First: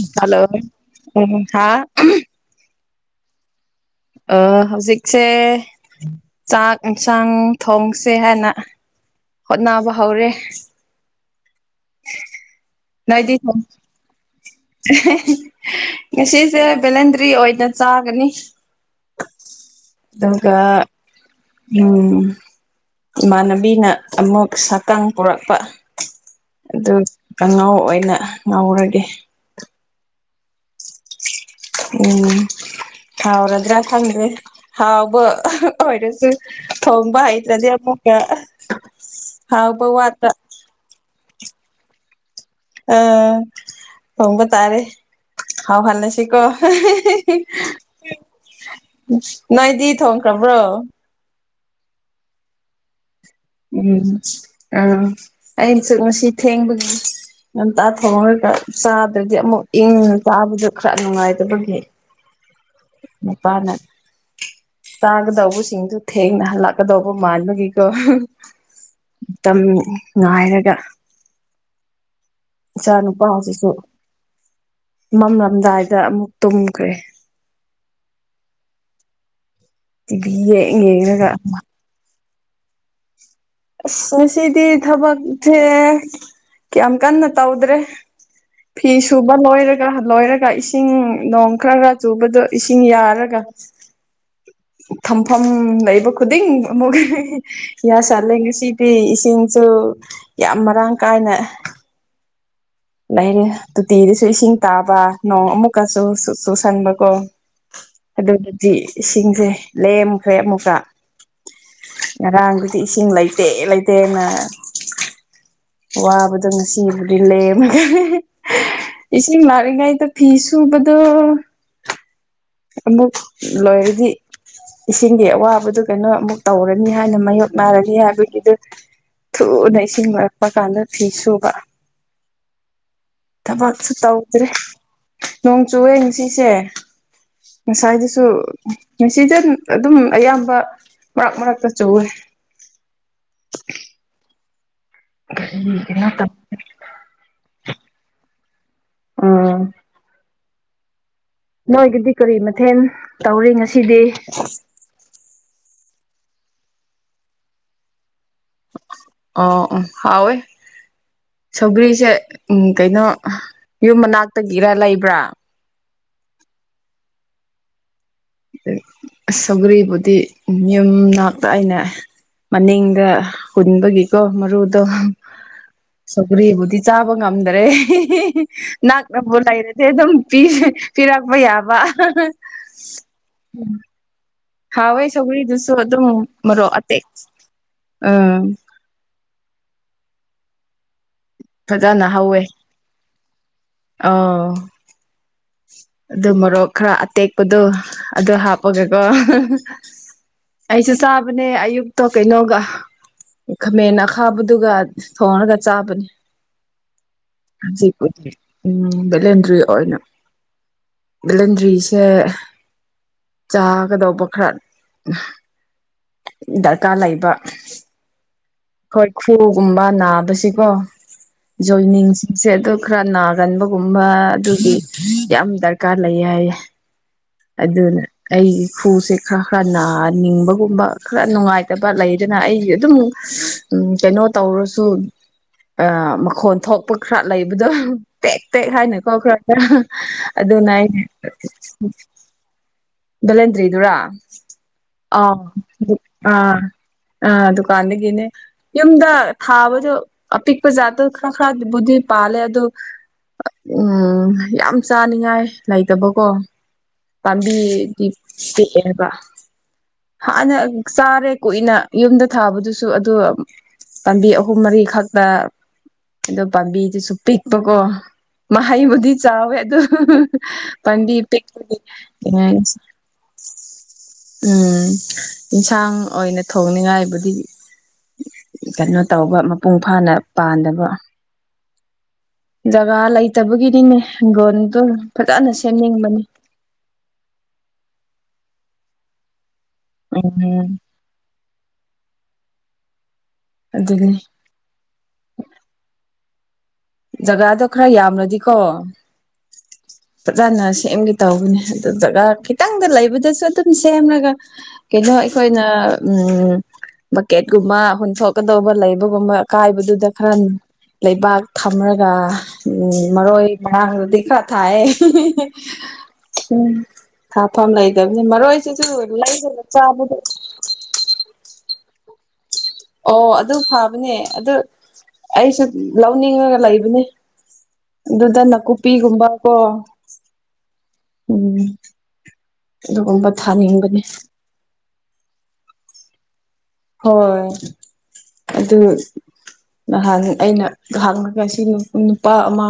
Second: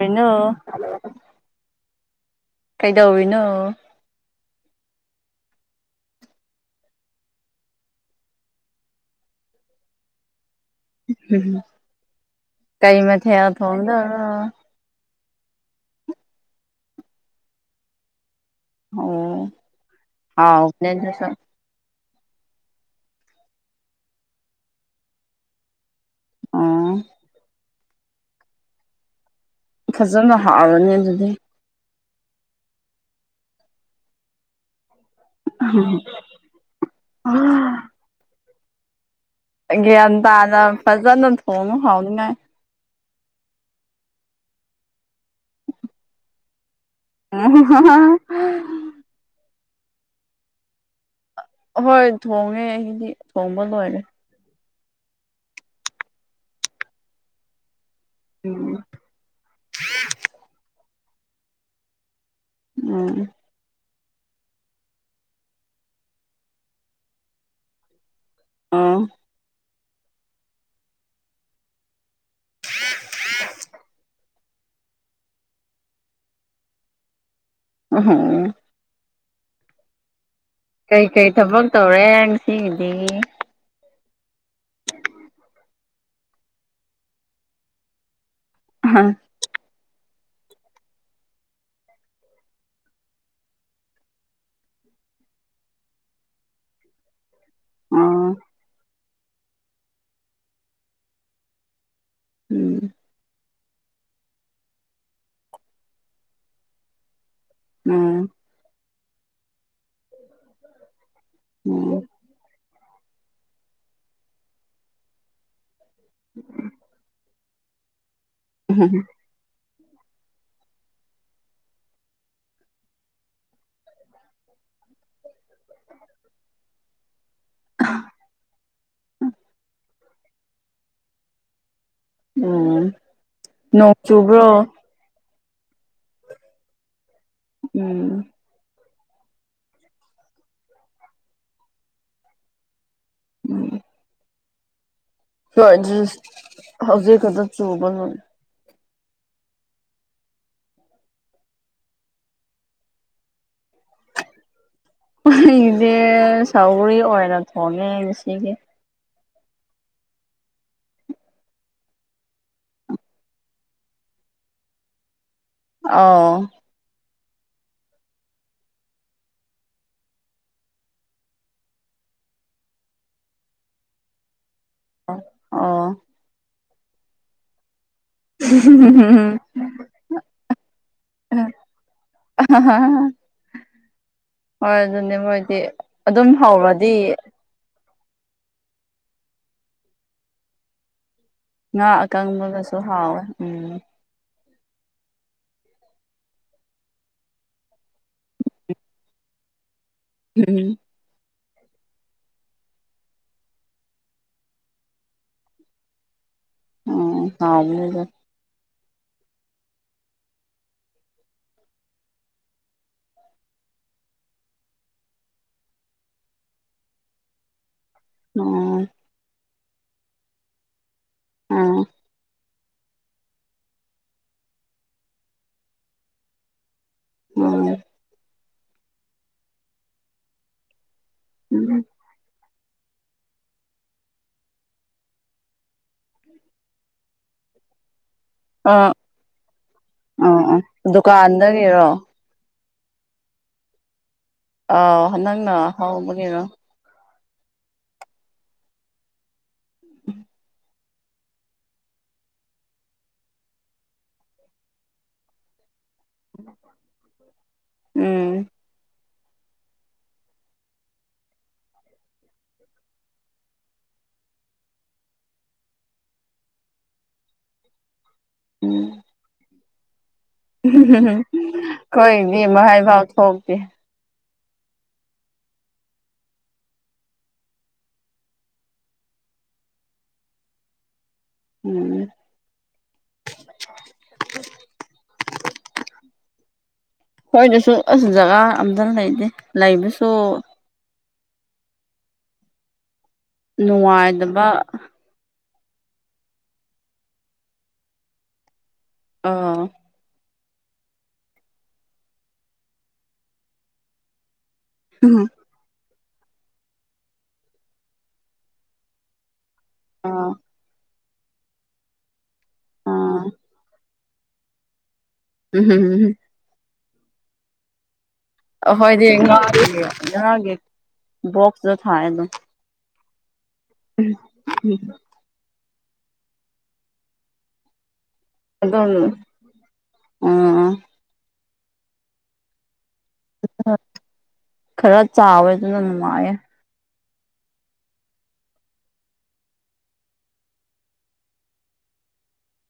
ꯀꯩꯅꯣ ꯍꯥ ꯀꯩꯗꯧꯔꯤꯅꯣ ꯍꯧꯖꯤꯛꯁꯦ ꯆꯥꯛ ꯌꯦꯟꯁꯥꯡ ꯊꯣꯡꯁꯦ ꯍꯥꯏꯅ ꯍꯣꯠꯅꯕ ꯍꯧꯔꯦ ꯀꯩ ꯅꯣꯏꯗꯤ ꯃꯊꯦꯜ ꯊꯣꯡꯗꯣꯏꯔꯣ ꯉꯁꯤꯁꯦ ꯚꯦꯂꯦꯟꯗ꯭ꯔꯤ ꯑꯣꯏꯅ ꯆꯥꯒꯅꯤ ꯑꯣ ꯑꯗꯨꯒ [unintelligible] ꯎꯝ ꯏꯃꯥꯟꯅꯕꯤꯅ ꯑꯃꯨꯛ ꯁꯛꯇꯥꯡ ꯄꯨꯔꯛꯄ ꯑꯗꯨ ꯑꯣ ꯀꯥꯡꯉꯥꯎ ꯑꯣꯏꯅ ꯉꯥꯎꯔꯒꯦ ꯐꯖꯅ ꯍꯥꯥꯎꯔꯅꯤ ꯑꯗꯨꯗꯤ ꯎꯝ ꯍꯥꯎꯔꯗ꯭ꯔꯥ ꯈꯪꯗꯦ ꯍꯥꯎꯕ ꯑꯣꯏꯔꯁꯨ ꯊꯣꯡꯕ ꯍꯩꯇ꯭ꯔꯗꯤ ꯑꯃꯨꯛꯀ ꯍꯥꯎꯕ ꯒ꯭ꯌꯥꯟ ꯋꯥꯠꯄ ꯇꯥꯅ ꯐꯖꯅ ꯊꯣꯡꯅ ꯍꯥꯎꯅꯤꯉꯥꯏ ꯊꯣꯡꯕ ꯇꯥꯔꯦ ꯍꯥꯎꯂꯜꯂꯁꯤ ꯀꯣ [unintelligible] ꯅꯣꯏꯗꯤ ꯊꯣꯡꯈ꯭ꯔꯕ꯭ꯔꯣ ꯍꯣꯏ ꯊꯣꯡꯉꯦ ꯑꯩꯗꯤ ꯎꯝ ꯑꯥ ꯑꯩꯅꯁꯨ ꯉꯁꯤ ꯊꯦꯡꯕꯒꯤ ꯉꯟꯇꯥ ꯊꯣꯡꯉꯔꯒ ꯆꯥꯗ꯭ꯔꯗꯤ ꯑꯃꯨꯛ ꯏꯪꯅ ꯆꯥꯕꯗꯨ ꯈ꯭ꯔ ꯅꯨꯡꯉꯥꯏꯇꯕꯒꯤ ꯎꯝ ꯃꯥꯅ ꯆꯥꯒꯗꯧꯕ ꯁꯤꯡꯁꯨ ꯊꯦꯡꯅ ꯍꯜꯂꯛꯀꯗꯧꯕ ꯃꯥꯟꯕꯒꯤꯀꯣ ꯑꯣ ꯇꯝ ꯉꯥꯏꯔꯒ ꯏꯆꯥ ꯅꯨꯨꯄꯥꯁꯤꯁꯨ ꯃꯝꯂꯝꯗꯥꯏꯗ ꯑꯃꯨꯛ ꯇꯨꯝꯈ꯭ꯔꯦ ꯑꯥꯍꯪ ꯇꯤꯕꯤꯌꯦ ꯀꯩꯀꯩ ꯊꯕꯛ ꯇꯧꯔꯦ ꯉꯁꯤꯒꯤꯗꯤ ꯑꯁ ꯉꯁꯤꯗꯤ ꯊꯕꯛꯁꯦ ꯀꯌꯥꯝ ꯀꯟꯅ ꯇꯧꯗ꯭ꯔꯦ ꯑꯣ ꯐꯤꯁꯨ ꯕ ꯅꯣꯏꯔꯒ ꯂꯣꯏꯔꯒ ꯏꯁꯤꯡ ꯅꯣꯡ ꯈꯔ ꯈꯔ ꯆꯨꯕꯗꯣ ꯏꯁꯤꯡ ꯌꯥꯔꯒ ꯊꯝꯐꯝ ꯂꯩꯕ ꯈꯨꯗꯤꯡ ꯑꯃꯨꯛ ꯌꯥ ꯎꯝ ꯁꯟꯂꯦ ꯉꯁꯤꯗꯤ ꯏꯁꯤꯡ ꯁꯨ ꯌꯥꯝ ꯃꯔꯥꯡ ꯀꯥꯏꯅ ꯎꯝ ꯂꯩꯔꯦ ꯇꯣꯇꯤꯗꯁꯨ ꯏꯁꯤꯡ ꯇꯥꯕ ꯅꯣꯡ ꯑꯃꯨꯛꯀꯁꯨ ꯆꯨꯁꯟꯕ ꯀꯣ ꯎꯝ ꯑꯗꯨꯗꯗꯤ ꯏꯁꯤꯡꯁꯦ ꯂꯦꯝꯈ꯭ꯔꯦ ꯑꯃꯨꯛꯀ ꯎꯝ ꯉꯔꯥꯡꯗꯨꯗꯤ ꯏꯁꯤꯡ ꯂꯩꯇꯦ ꯂꯩꯇꯦꯅ ꯋꯥꯕꯗꯣ ꯉꯁꯤꯕꯨꯗꯤ ꯂꯩꯃꯒꯦ ꯎꯝ ꯍ ꯏꯁꯤꯡ ꯂꯥꯛꯔꯤꯉꯩꯗ ꯐꯤ ꯁꯨꯕꯗꯣ ꯑꯃꯨꯛ ꯂꯣꯏꯔꯗꯤ ꯏꯁꯤꯡꯒꯤ ꯑꯋꯥꯕꯗꯨ ꯀꯩꯅꯣ ꯑꯃꯨꯛ ꯇꯧꯔꯅꯤ ꯍꯥꯏꯅ ꯃꯥꯥꯏꯌꯣꯛ ꯅꯥꯔꯅꯤ ꯍꯥꯏꯕꯒꯤꯗꯨ ꯊꯨꯅ ꯏꯁꯤꯡ ꯂꯛꯄꯀꯥꯟꯗ ꯐꯤ ꯁꯨꯕ ꯎꯝ ꯊꯕꯛꯁꯨ ꯅꯣꯡ ꯇꯧꯗ꯭ꯔꯦ ꯆꯨꯕ꯭ꯔꯣ ꯅꯣꯡ ꯆꯨꯌꯦ ꯉꯥꯁꯤꯁꯦ ꯎꯝ ꯉꯁꯥꯏꯗꯨꯁꯨ ꯉꯁꯤꯗꯟ ꯑꯗꯨꯝ ꯑꯌꯥꯝꯕ ꯃꯔꯛ ꯃꯔꯛꯇ ꯆꯧꯋꯦ ꯎꯝ ꯍꯣꯏ ꯍꯧꯖꯤꯛ ꯈꯛꯇ ꯆꯨꯕꯅꯣ ꯎꯝ ꯅꯣꯏꯒꯤꯗꯤ ꯀꯔꯤ ꯃꯊꯦꯟ ꯇꯧꯔꯦ ꯉꯁꯤꯗꯤ ꯑꯩꯗꯤ ꯁꯎꯔꯤ ꯑꯣꯏꯅ ꯊꯣꯡꯉꯦ ꯉꯁꯤꯒꯤ ꯑꯣ ꯑꯣ ꯍꯥꯎꯋꯦ ꯁꯧꯒ꯭ꯔꯤꯁꯦ ꯎꯝ ꯀꯩꯅꯣ ꯌꯨꯝ ꯃꯅꯥꯛꯇꯒꯤꯔ ꯂꯩꯕ꯭ꯔꯥ ꯑꯧ ꯁꯧꯒꯔꯤꯕꯨꯗꯤ ꯌꯨꯝ ꯅꯥꯛꯇ ꯑꯩꯅ ꯃꯅꯤꯡꯗ ꯍꯨꯟꯕꯒꯤꯀꯣ ꯃꯔꯨ ꯑꯗꯣ ꯑꯣ ꯁꯧꯒꯔꯤꯕꯕꯨꯗꯤ ꯆꯥꯕ ꯉꯝꯗ꯭ꯔꯦ ꯍꯤꯍꯤ ꯅꯛ ꯅꯕꯨ ꯂꯩꯔꯗꯤ ꯑꯗꯨꯝ ꯄꯤꯔꯛꯄ ꯌꯥꯕ ꯍꯥꯍꯥ ꯎꯝ ꯍꯥꯎꯋꯦ ꯃꯣꯏꯗꯤ ꯁꯧꯒꯔꯤꯗꯨꯁꯨ ꯑꯗꯨꯝ ꯃꯔꯣꯛ ꯍꯧꯔꯗꯤ ꯑꯇꯦꯛ ꯎꯝ ꯉꯥ ꯐꯖꯅ ꯍꯧꯋꯦ ꯑꯀꯪꯕꯒꯁꯨ ꯍꯥꯎꯋꯦ ꯎꯝ ꯑꯧ ꯑꯗꯨ ꯃꯣꯔꯣꯛ ꯈꯔ ꯑꯇꯦꯛꯄꯗꯣ ꯑꯗꯨ ꯍꯥꯞꯄꯒꯀꯣ ꯎꯝ ꯑꯩꯁꯨ ꯆꯥꯕꯅꯦ ꯑꯌꯨꯛꯇꯣ ꯀꯩꯅꯣꯒ ꯈꯥꯃꯦꯟ ꯑꯈꯥꯕꯗꯨꯒ ꯊꯣꯡꯔꯒ ꯆꯥꯕꯅꯦ ꯎꯝ ꯍꯥꯎꯕꯅꯤꯗ ꯎꯝ ꯕꯂꯦꯟꯗ꯭ꯔꯤ ꯑꯣꯏꯅ ꯂꯟꯗ꯭ꯔꯤꯁꯦ ꯆꯥꯒꯗꯧꯕ ꯈꯔ ꯗꯔꯀꯥꯔ ꯂꯩꯕ ꯑꯣ ꯍꯣꯏꯈꯨꯒꯨꯝꯕ ꯅꯥꯕꯁꯤꯀꯣ ꯎꯝ ꯖꯣꯏꯅꯤꯡꯁꯤꯡꯁꯦ ꯑꯗꯨꯝ ꯈꯔ ꯅꯥꯒꯟꯕꯒꯨꯝꯕ ꯑꯗꯨꯒꯤ ꯌꯥꯝ ꯗꯔꯀꯥꯔ ꯂꯩꯌꯦ ꯍꯥꯏꯌꯦ ꯎꯝ ꯑꯗꯨꯅ ꯑꯩꯒꯤ ꯈꯨꯁꯦ ꯈꯔ ꯈꯔ ꯅꯥ ꯅꯤꯡꯕꯒꯨꯝꯕ ꯈꯔ ꯅꯨꯡꯉꯥꯏꯇꯕ ꯂꯩꯗꯅ ꯑꯩꯒꯤ ꯑꯗꯨꯝ ꯁ ꯀꯩꯅꯣ ꯇꯧꯔꯁꯨ ꯑ ꯃꯈꯣꯟ ꯊꯣꯛꯄ ꯈꯔ ꯂꯩꯕꯗꯣ꯫ ꯄꯦꯛ ꯄꯦꯛ ꯑꯥ ꯍꯥꯏꯅꯀꯣ ꯈꯔ ꯈꯔ ꯍꯥ ꯑꯥ ꯑꯥ ꯑꯗꯨꯅ ꯑꯩꯅ ꯗꯨꯀꯥꯟꯗꯒꯤꯔꯣ ꯕꯦꯂꯦꯟꯗꯔꯤꯗꯨꯔꯥ ꯑꯥꯎ ꯅꯪꯅ ꯑ ꯍꯧꯕꯒꯤꯔꯣ ꯑ ꯗꯨꯀꯥꯟꯗꯒꯤꯅꯦ ꯌꯨꯝꯗ ꯊꯥꯕꯗꯣ ꯑꯄꯤꯛꯄ ꯖꯥꯠꯇꯣ꯫ ꯈꯔ ꯈꯔ ꯕꯨꯗꯤ ꯄꯥꯂꯦ ꯑꯗꯨ ꯑꯥ ꯎꯝ ꯌꯥꯝ ꯆꯥꯅꯤꯡꯉꯥꯏ ꯂꯩꯇꯕꯀꯣ꯫ ꯄꯥꯝꯕꯤꯗꯤ ꯎꯝ ꯄꯤꯛꯑꯦꯕ꯫ ꯍꯥꯟꯅ ꯆꯥꯔꯦ ꯀꯨꯏꯅ ꯌꯨꯝꯗ ꯊꯥꯕꯗꯨꯁꯨ ꯑꯗꯨ ꯄꯥꯝꯕꯤ ꯑꯍꯨꯝ ꯃꯔꯤ ꯈꯛꯇ ꯑꯗꯣ ꯄꯥꯝꯕꯤꯗꯨꯁꯨ ꯄꯤꯛꯄꯀꯣ꯫ ꯎꯝ ꯃꯍꯩꯕꯨꯗꯤ ꯆꯥꯎꯋꯦ ꯑꯗꯨ ꯍꯥ ꯍꯥ ꯍꯥ ꯄꯥꯟꯕꯤ ꯄꯤꯛ ꯈꯣꯏ ꯏꯕꯦꯝꯃ ꯍꯥꯏ ꯐꯥꯎ ꯊꯣꯛꯇꯦ꯫ ꯎꯝ ꯏꯟꯁꯥꯡ ꯑꯣꯏꯅ ꯊꯣꯡꯅꯤꯉꯥꯏꯕꯨꯗꯤ ꯀꯩꯅꯣ ꯇꯧꯕ ꯃꯄꯨꯡ ꯐꯥꯅ ꯄꯥꯟꯗꯕ꯫ ꯎꯝ ꯖꯒꯥ ꯂꯩꯇꯕꯒꯤꯅꯤꯅꯦ ꯍꯤꯡꯒꯣꯟꯗꯣ ꯐꯖꯅ ꯁꯦꯝꯅꯤꯡꯕꯅꯤ꯫ ꯑꯈꯣꯏꯗꯁꯨ ꯑꯁ ꯖꯒꯥ ꯑꯝꯇ ꯂꯩꯇꯦ ꯂꯩꯕꯁꯨ꯫ ꯎꯟ ꯍꯨꯝ ꯑꯗꯨꯅꯤ ꯅꯨꯡꯉꯥꯏꯗꯕ ꯖꯒꯥꯗꯣ ꯈꯔ ꯌꯥꯝꯔꯗꯤꯀꯣ ꯑꯥ ꯐꯖꯅ ꯁꯦꯝꯒꯦ ꯇꯧꯕꯅꯦ ꯑꯗꯨ ꯖꯒꯥ ꯈꯤꯇꯪꯗ ꯂꯩꯕꯗꯁꯨ ꯑꯗꯨꯝ ꯁꯦꯝꯔꯒ ꯀꯩꯅꯣ ꯑꯩꯈꯣꯏꯅ ꯎꯝ ꯕꯛꯀꯦꯠꯀꯨꯝꯕ ꯍꯨꯟꯊꯣꯛꯀꯗꯧꯕ ꯂꯩꯕꯒꯨꯝꯕ ꯀꯥꯏꯕꯗꯨꯗ ꯑꯥ ꯈꯔ ꯂꯩꯕꯥꯛ ꯊꯝꯔꯒ ꯎꯝ ꯑꯥ ꯃꯔꯣꯏ ꯃꯔꯥꯡꯗꯨꯗꯤ ꯈꯔ ꯈꯥꯑꯦ ꯍꯤ ꯍꯤ ꯍꯤ ꯎꯝ ꯍꯨꯝ ꯍꯨꯝ ꯍꯨꯝ ꯎꯝ ꯊꯥꯐꯝ ꯂꯩꯇꯕꯅꯤ ꯃꯔꯣꯏꯁꯤꯁꯨ ꯑꯩꯈꯣꯏꯗꯤ ꯂꯩꯗꯅ ꯉꯥꯒꯤ ꯆꯥꯕꯗ ꯉꯥꯒꯤ ꯕꯣꯛꯁꯇ ꯊꯥꯏ ꯑꯗꯨꯝ ꯑꯣ ꯑꯗꯨ ꯐꯕꯅꯦ ꯑꯗꯨ ꯑꯩꯁꯨ ꯂꯧꯅꯤꯡꯉꯒ ꯂꯩꯕꯅꯤ꯫ ꯑꯗꯨꯗ ꯑꯗꯨꯝ ꯅꯥꯀꯨꯞꯄꯤꯒꯨꯝꯕ ꯀꯣ ꯎꯝ ꯎꯝ ꯑꯗꯨꯒꯨꯝꯕ ꯊꯥꯅꯤꯡꯕꯅꯦ꯫ ꯈꯔ ꯆꯥꯎꯋꯦ ꯑꯗꯨꯅ ꯅꯨꯡꯉꯥꯏꯌꯦ꯫ ꯍꯣ ꯍꯣꯏ ꯑꯗꯨ ꯉꯍꯥꯟ ꯑꯩꯅ ꯍꯥꯡꯉꯒ ꯁꯤ ꯅꯨꯄꯥ ꯑꯃ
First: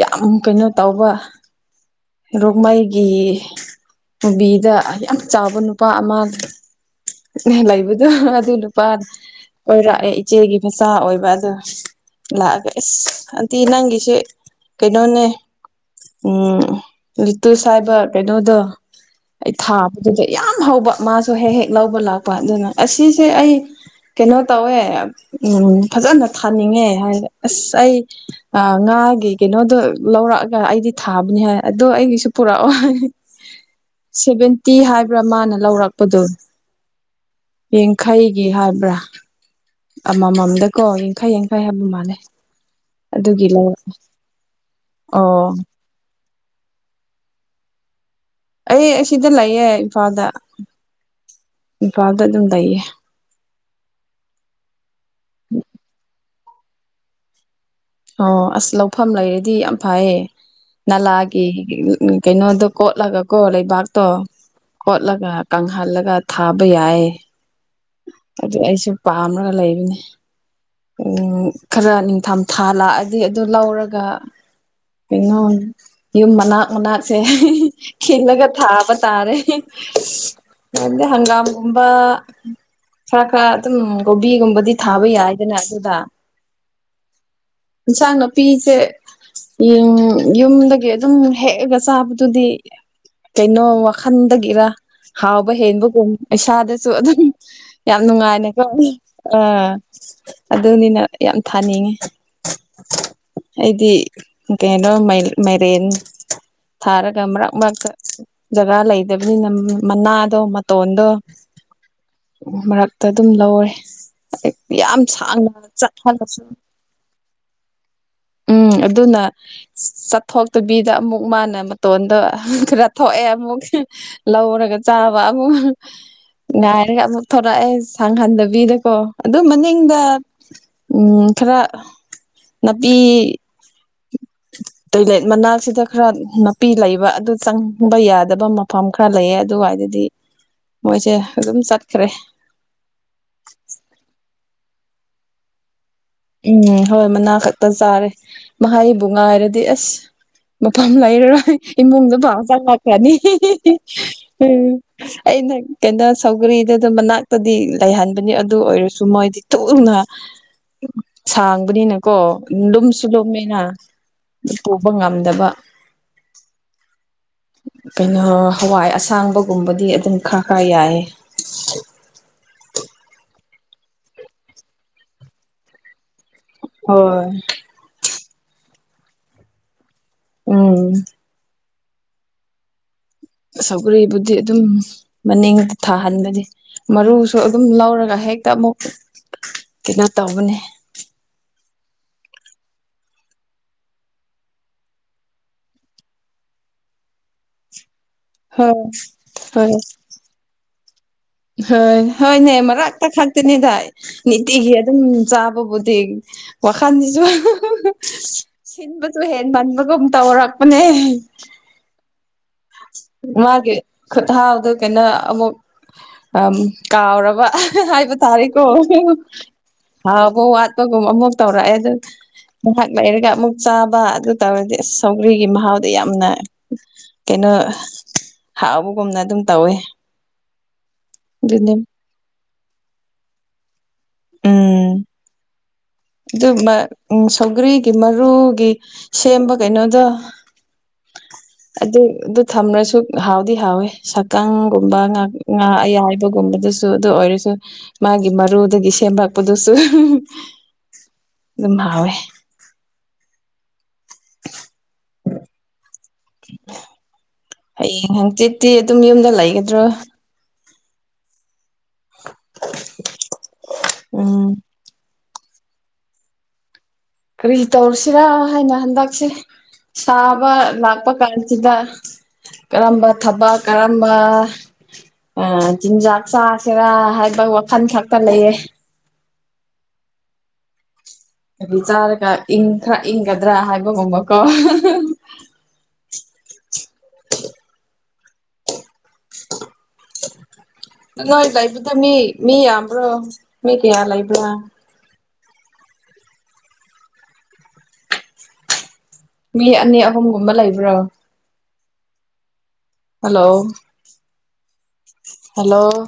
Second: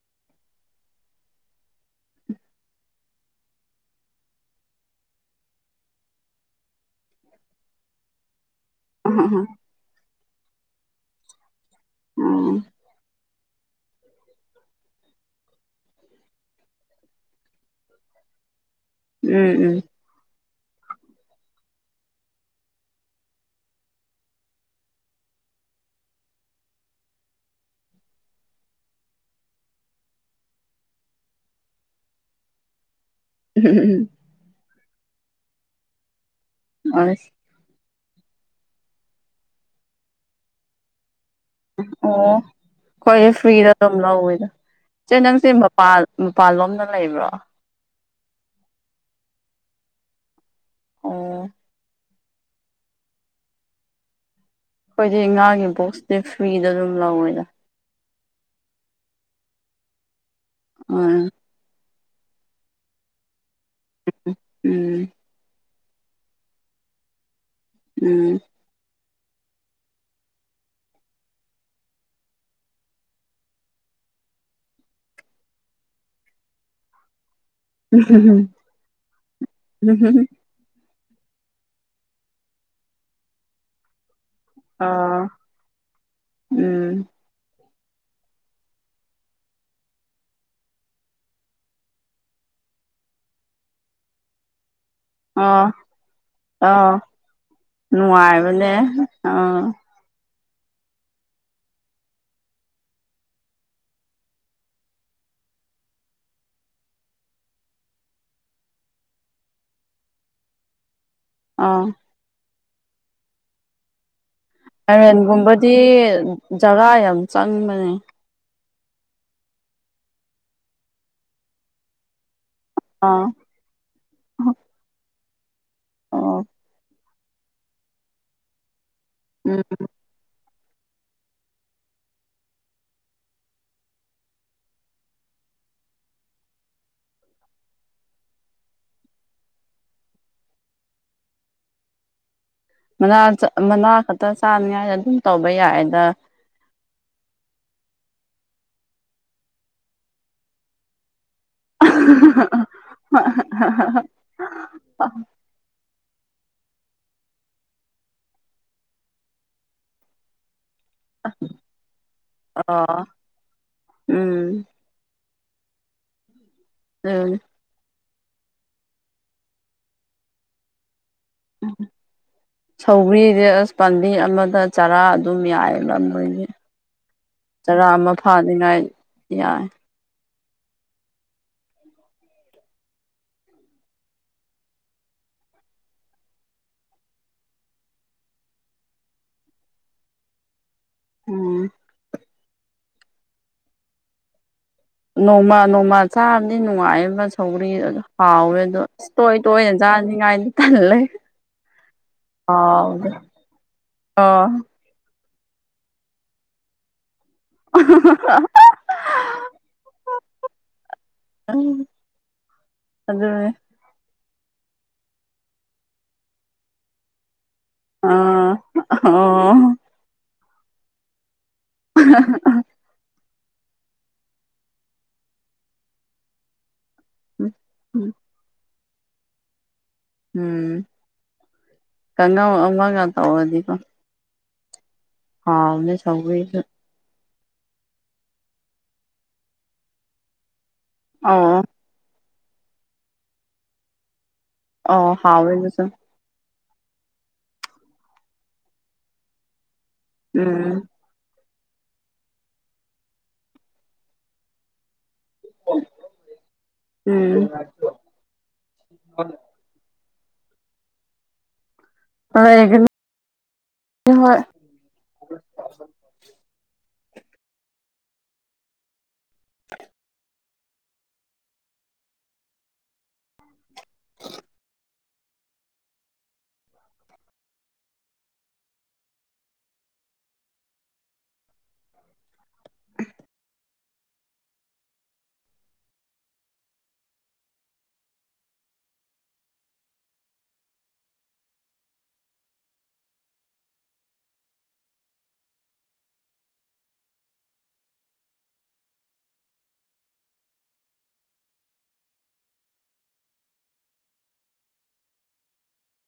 ꯌꯥꯝ ꯀꯩꯅꯣ ꯇꯧꯕ ꯔꯣꯛꯃꯩꯒꯤ ꯃꯨꯕꯤꯗ ꯌꯥꯝ ꯆꯥꯎꯕ ꯅꯨꯄꯥ ꯑꯃ ꯂꯩꯕꯗꯣ ꯍ ꯑꯗꯨ ꯅꯨꯄꯥ ꯎꯝ ꯀꯣꯏꯔꯛꯑꯦ ꯏꯆꯦꯒꯤ ꯃꯆꯥ ꯑꯣꯏꯕ ꯑꯗꯨ ꯎꯝ ꯂꯥꯛꯑꯒ ꯏꯁ ꯑꯟꯇꯤ ꯅꯪꯒꯤꯁꯦ ꯀꯩꯅꯣꯅꯦ ꯎꯝ ꯂꯤꯇꯨꯁ ꯍꯥꯏꯕ ꯀꯩꯅꯣꯗꯨ ꯑꯩ ꯎꯝ ꯊꯥꯕꯗꯨꯗ ꯌꯥꯝ ꯍꯧꯕ ꯃꯥꯁꯨ ꯍꯦꯛ ꯍꯦꯛ ꯂꯧꯕ ꯂꯥꯛꯄ ꯑꯗꯨꯅ ꯑꯁꯤꯁꯦ ꯑꯩ ꯀꯩꯅꯣ ꯇꯧꯋꯦ ꯑ ꯎꯝ ꯐꯖꯅ ꯊꯥꯅꯤꯡꯉꯦ ꯍꯥꯏꯔꯒ ꯑꯁ ꯑꯩ ꯑ ꯉꯥꯒꯤ ꯀꯩꯅꯣꯗꯣ ꯂꯧꯔꯛꯑꯒ ꯑꯩꯗꯤ ꯊꯥꯕꯅꯤ ꯍꯥꯏ ꯑꯗꯣ ꯑꯩꯒꯤꯁꯨ ꯄꯨꯔꯛꯑꯣ ꯍꯥꯏ ꯎꯍꯨ ꯎꯝ ꯎꯝ ꯁꯚꯦꯟꯇꯤ ꯍꯥꯏꯕ꯭ꯔꯥ ꯃꯥꯅ ꯂꯧꯔꯛꯄꯗꯨ꯫ ꯑꯥꯏ ꯌꯦꯡꯈꯩꯒꯤ ꯍꯥꯏꯕ꯭ꯔꯥ ꯑꯃꯃꯝꯗꯀꯣ ꯌꯥꯡꯈꯩ ꯌꯥꯡ ꯑꯣ ꯈꯣꯏ ꯐ꯭ꯔꯤꯗ ꯂꯧꯔꯛ ꯑꯗꯨꯝ ꯂꯧꯋꯦꯗ ꯆꯦ ꯑꯣ ꯅꯪꯆꯦ ꯃꯄꯥꯜ ꯃꯄꯥꯜ ꯂꯣꯝꯗ ꯂꯩꯕ꯭ꯔꯣ ꯑꯩ ꯁꯤꯗ ꯂꯩꯌꯦ ꯏꯝꯐꯥꯜꯗ ꯑꯣ ꯇꯨꯋꯦꯜꯞꯇ ꯑꯗꯨꯝ ꯂꯩꯌꯦ ꯑꯩꯈꯣꯏꯗꯤ ꯉꯥꯒꯤ ꯕꯣꯛꯁꯇꯤ ꯐ꯭ꯔꯤꯗ ꯑꯗꯨꯝ ꯂꯧꯋꯦꯗ ꯑꯣ ꯑꯁ ꯂꯧꯐꯝ ꯂꯩꯔꯗꯤ ꯌꯥꯝ ꯐꯩꯌꯦ ꯎꯝ ꯅꯂꯥꯒꯤ ꯎꯝ ꯀꯩꯅꯣꯗꯣ ꯀꯣꯠꯂꯒꯀꯣ ꯂꯩꯕꯥꯛꯇꯣ ꯎꯝ ꯀꯣꯠꯂꯒ ꯀꯪꯍꯜꯂꯒ ꯊꯥꯕ ꯌꯥꯏ ꯎꯝ ꯑꯗꯨ ꯑꯩꯁꯨ ꯄꯥꯝꯔꯒ ꯂꯩꯕꯅꯦ ꯎꯝ ꯈꯔ ꯅꯤꯡꯊꯝ ꯊꯥ ꯂꯥꯛꯑꯗꯤ ꯑꯗꯨ ꯂꯧꯔꯒ ꯀꯩꯅꯣ ꯌꯨꯝ ꯃꯅꯥꯛ ꯃꯅꯥꯛꯁꯦ ꯈꯤꯜꯂꯒ ꯊꯥꯕ ꯇꯥꯔꯦ ꯌꯥꯝꯗꯤ ꯍꯪꯒꯥꯝꯒꯨꯝꯕ ꯈꯔ ꯈꯔ ꯑꯗꯨꯝ ꯀꯣꯕꯤꯒꯨꯝꯕꯗꯤ ꯊꯥꯕ ꯑꯥ ꯌꯥꯏ ꯑꯗꯨꯅ ꯑꯗꯨꯗ ꯎꯝ ꯏꯟꯁꯥꯡ ꯅꯥꯄꯤꯁꯦ ꯌꯨꯝ ꯌꯨꯝꯗꯒꯤ ꯑꯗꯨꯝ ꯍꯦꯛꯑꯒ ꯆꯥꯕꯗꯨꯗꯤ ꯀꯩꯅꯣ ꯋꯥꯈꯟꯗꯒꯤꯔꯥ ꯍꯥꯎꯕ ꯑꯥ ꯍꯦꯟꯕꯒꯨꯝ ꯏꯁꯥꯗꯁꯨ ꯑꯥ ꯑꯗꯨꯝ ꯌꯥꯝ ꯅꯨꯡꯉꯥꯏꯅꯀꯣ ꯅꯨꯡꯉꯥꯏꯕꯅꯦ ꯑꯥ ꯑꯗꯨꯅꯤꯅ ꯌꯥꯝ ꯊꯥꯅꯤꯡꯉꯤ ꯑꯩꯗꯤ ꯀꯩꯅꯣ ꯃꯥꯏꯔꯦꯟ ꯊꯥꯔꯒ ꯃꯔꯛ ꯃꯔꯛꯇ ꯖꯒꯥ ꯂꯩꯗꯕꯅꯤꯅ ꯃꯅꯥꯗꯣ ꯃꯇꯣꯟꯗꯣ ꯑꯥ ꯃꯔꯛꯇ ꯑꯗꯨꯝ ꯂꯧꯔꯦ ꯌꯥꯝ ꯁꯥꯡꯅ ꯃꯥꯏꯔꯦꯟꯒꯨꯝꯕꯗꯤ ꯆꯠꯍꯜꯂꯁꯨ ꯖꯒꯥ ꯌꯥꯝ ꯆꯪꯕꯅꯦ ꯎꯝ ꯑꯗꯨꯅ ꯆꯠꯊꯣꯛꯇꯕꯤꯗ ꯑꯃꯨꯛ ꯃꯥꯅ ꯃꯇꯣꯟꯗ ꯈꯔ ꯊꯣꯛꯑꯦ ꯑꯥ ꯑꯃꯨꯛ ꯂꯧꯔꯒ ꯆꯥꯕ ꯑꯃꯨꯛ ꯑꯣ ꯉꯥꯏꯔꯒ ꯑꯃꯨꯛ ꯊꯣꯔꯛꯑꯦ ꯁꯥꯡꯍꯟꯗꯕꯤꯗꯀꯣ ꯑꯗꯨ ꯎꯝ ꯃꯅꯤꯡꯗ ꯎꯝ ꯈꯔ ꯅꯥꯄꯤ [inaudible] ꯇꯣꯏꯂꯦꯠ ꯃꯅꯥꯛꯁꯤꯗ ꯈꯔ ꯅꯥꯄꯤ ꯂꯩꯕ ꯑꯗꯨ ꯆꯪꯕ ꯌꯥꯗꯕ ꯃꯐꯝ ꯈꯔ ꯂꯩꯌꯦ ꯑꯗꯨꯋꯥꯏꯗꯗꯤ ꯃꯣꯏꯁꯦ ꯑꯗꯨꯝ ꯆꯠꯈ꯭ꯔꯦ ꯅꯥ ꯃꯅꯥ ꯈꯛꯇ ꯆꯥꯅꯤꯉꯥꯏꯗ ꯑꯗꯨꯝ ꯇꯧꯕ ꯌꯥꯏꯑꯦꯗ ꯎꯝ ꯍꯣꯏ ꯃꯅꯥ ꯈꯛꯇ ꯆꯥꯔꯦ ꯃꯍꯩꯕꯨ ꯉꯥꯏꯔꯗꯤ ꯑꯁ ꯃꯐꯝ ꯂꯩꯔꯔꯣꯏ ꯏꯃꯨꯡꯗ [unintelligible] ꯂꯥꯛꯀꯅꯤ ꯎꯝ ꯑꯩꯅ ꯀꯩꯅꯣ ꯁꯧꯒꯔꯤꯗꯣ ꯑꯗꯨ ꯃꯅꯥꯛꯇꯗꯤ ꯂꯩꯍꯟꯕꯅꯤ ꯑꯗꯨ ꯑꯣꯏꯔꯁꯨ ꯃꯣꯏꯗꯤ ꯊꯨꯅ ꯁꯥꯡꯕꯅꯤꯅꯀꯣ ꯂꯝꯁꯨ ꯑꯣ ꯂꯣꯝꯃꯦꯅ ꯎꯝ ꯄꯨꯕ ꯉꯝꯗꯕ ꯎꯝ ꯀꯩꯅꯣ ꯍꯋꯥꯏ ꯑꯁꯥꯡꯕꯒꯨꯝꯕꯗꯤ ꯑꯗꯨꯝ ꯈꯔ ꯈꯔ ꯌꯥꯏꯑꯦ ꯎꯝ ꯁꯧꯒ꯭ꯔꯤꯁ ꯑꯁ ꯄꯥꯝꯕꯤ ꯑꯃꯗ ꯆꯔꯥ ꯑꯗꯨꯝ ꯌꯥꯏꯌꯦꯕꯥ ꯃꯣꯢꯗꯤ ꯍꯣꯏ ꯆꯔꯥ ꯑꯃ ꯐꯥꯅꯤꯡꯉꯥꯏ ꯌꯥꯏ ꯎꯝ ꯁꯧꯒꯔꯤꯕꯨꯗꯤ ꯑꯗꯨꯝ ꯃꯅꯤꯡ ꯊꯥꯍꯟꯕꯅꯤ ꯃꯔꯨꯁꯨ ꯑꯗꯨꯝ ꯂꯧꯔꯒ ꯍꯦꯛꯇ ꯑꯃꯨꯛ ꯀꯩꯅꯣ ꯇꯧꯕꯅꯦ ꯎꯝ ꯅꯣꯡꯃ ꯅꯣꯡꯃꯥ ꯆꯥꯕꯗꯤ ꯅꯨꯡꯉꯥꯏꯌꯦꯕ ꯁꯧꯒꯔꯤ ꯑꯗꯣ ꯍꯥꯎꯋꯦ ꯍꯣꯏ ꯑꯗꯣ ꯇꯣꯏ ꯍꯣꯏ ꯇꯣꯏꯅ ꯆꯥꯅꯤꯡꯉꯥꯏꯗꯤ ꯊꯜꯂꯦ ꯍꯣꯏ ꯍꯣꯏꯅꯦ ꯃꯔꯛꯇ ꯈꯛꯇꯅꯤꯗ ꯑꯣ ꯅꯤꯇꯤꯒꯤ ꯗꯨꯝ ꯆꯥꯕꯕꯨꯗꯤ ꯋꯥꯈꯟꯁꯤꯁꯨꯨ ꯁꯤꯟꯕꯁꯨ ꯍꯦꯟ ꯃꯟꯕꯒꯨꯝ ꯇꯧꯔꯛꯄꯅꯦ ꯑꯗꯨꯅꯦ ꯃꯥꯒꯤ ꯈꯨꯠꯍꯥꯎꯗꯣ ꯀꯩꯅꯣ ꯑꯃꯨꯛ ꯀꯥꯎꯔꯕ ꯍꯥꯏꯕ ꯑꯥ ꯇꯔꯦꯀꯣ ꯑꯣ ꯍꯥꯎꯕ ꯋꯥꯠꯄꯒꯨꯝ ꯑꯃꯨꯛ ꯇꯧꯔꯛꯑꯦ ꯑꯗꯨ ꯉꯍꯥꯛ ꯂꯩꯔꯒ ꯑꯃꯨꯛ ꯆꯥꯕ ꯑꯗꯨ ꯇꯧꯔꯗꯤ ꯁꯧꯒ꯭ꯔꯤꯒꯤ ꯃꯍꯥꯎꯗ ꯌꯥꯝꯅ ꯀꯩꯅꯣ ꯍꯞꯕꯒꯨꯝꯅ ꯑꯗꯨꯝ ꯇꯧꯋꯦ ꯎꯝ ꯑꯗꯨꯗꯤ ꯀ ꯑꯃꯒ ꯇꯧꯔꯗꯤꯀꯣ ꯎꯝ ꯍ ꯑꯗꯨ ꯎ ꯁꯧꯒ꯭ꯔꯤꯒꯤ ꯃꯔꯨꯒꯤ ꯁꯦꯝꯕ ꯀꯩꯅꯣꯗꯣ ꯑꯣ ꯑꯗꯨ ꯑꯗꯨ ꯊꯝꯃꯁꯨ ꯍꯥꯎꯗꯤ ꯍꯥꯎꯋꯤ ꯁꯛꯀꯪꯒꯨꯝꯕꯥ ꯑꯣ ꯍꯥꯎꯋꯦ ꯑꯗꯨꯁꯨ ꯑꯌꯥꯏ ꯒꯨꯝꯕꯗꯨꯁꯨ ꯑꯗꯨ ꯑꯣꯏꯔꯁꯨ ꯃꯥꯒꯤ ꯃꯔꯨꯗꯒꯤ ꯁꯦꯝꯃꯛꯄꯗꯨꯁꯨ ꯎꯝ ꯑꯗꯨꯝ ꯍꯥꯎꯋꯦ ꯎꯝ ꯍꯌꯦꯡ ꯍꯪꯆꯤꯠꯇꯤ ꯑꯗꯨꯝ ꯌꯨꯝꯗ ꯂꯩꯒꯗ꯭ꯔꯣ ꯒ ꯍꯣꯏ ꯎꯝ ꯀꯔꯤ ꯇꯧꯔꯁꯤꯔꯥ ꯍꯥꯏꯅ ꯍꯟꯗꯛꯁꯦ ꯁꯥꯕ ꯂꯥꯛꯄ ꯀꯥꯟꯁꯤꯗ ꯀꯔꯝꯕ ꯊꯕꯛ ꯀꯔꯝꯕ ꯑ ꯆꯤꯟꯖꯥꯛ ꯆꯥꯁꯤꯦꯔꯥ ꯍꯥꯏꯕ ꯋꯥꯈꯜ ꯈꯛꯇ ꯂꯩꯌꯦ ꯍꯥꯏꯗꯤ ꯆꯥꯔꯒ ꯏꯪꯈ꯭ꯔ ꯏꯪꯒꯗ꯭ꯔꯥ ꯍꯥꯏꯕꯒꯨꯝꯕꯀꯣ ꯅꯣꯏ ꯂꯩꯕꯗ ꯃꯤ ꯃꯤ ꯌꯥꯝꯕ꯭ꯔꯣ ꯃꯤ ꯀꯌꯥ ꯂꯩꯕ꯭ꯔꯥ ꯑꯅꯤ ꯑꯍꯨꯝꯒꯨꯝꯕ ꯂꯩꯕ꯭ꯔꯥ ꯍꯜꯂꯣ ꯍꯂꯣ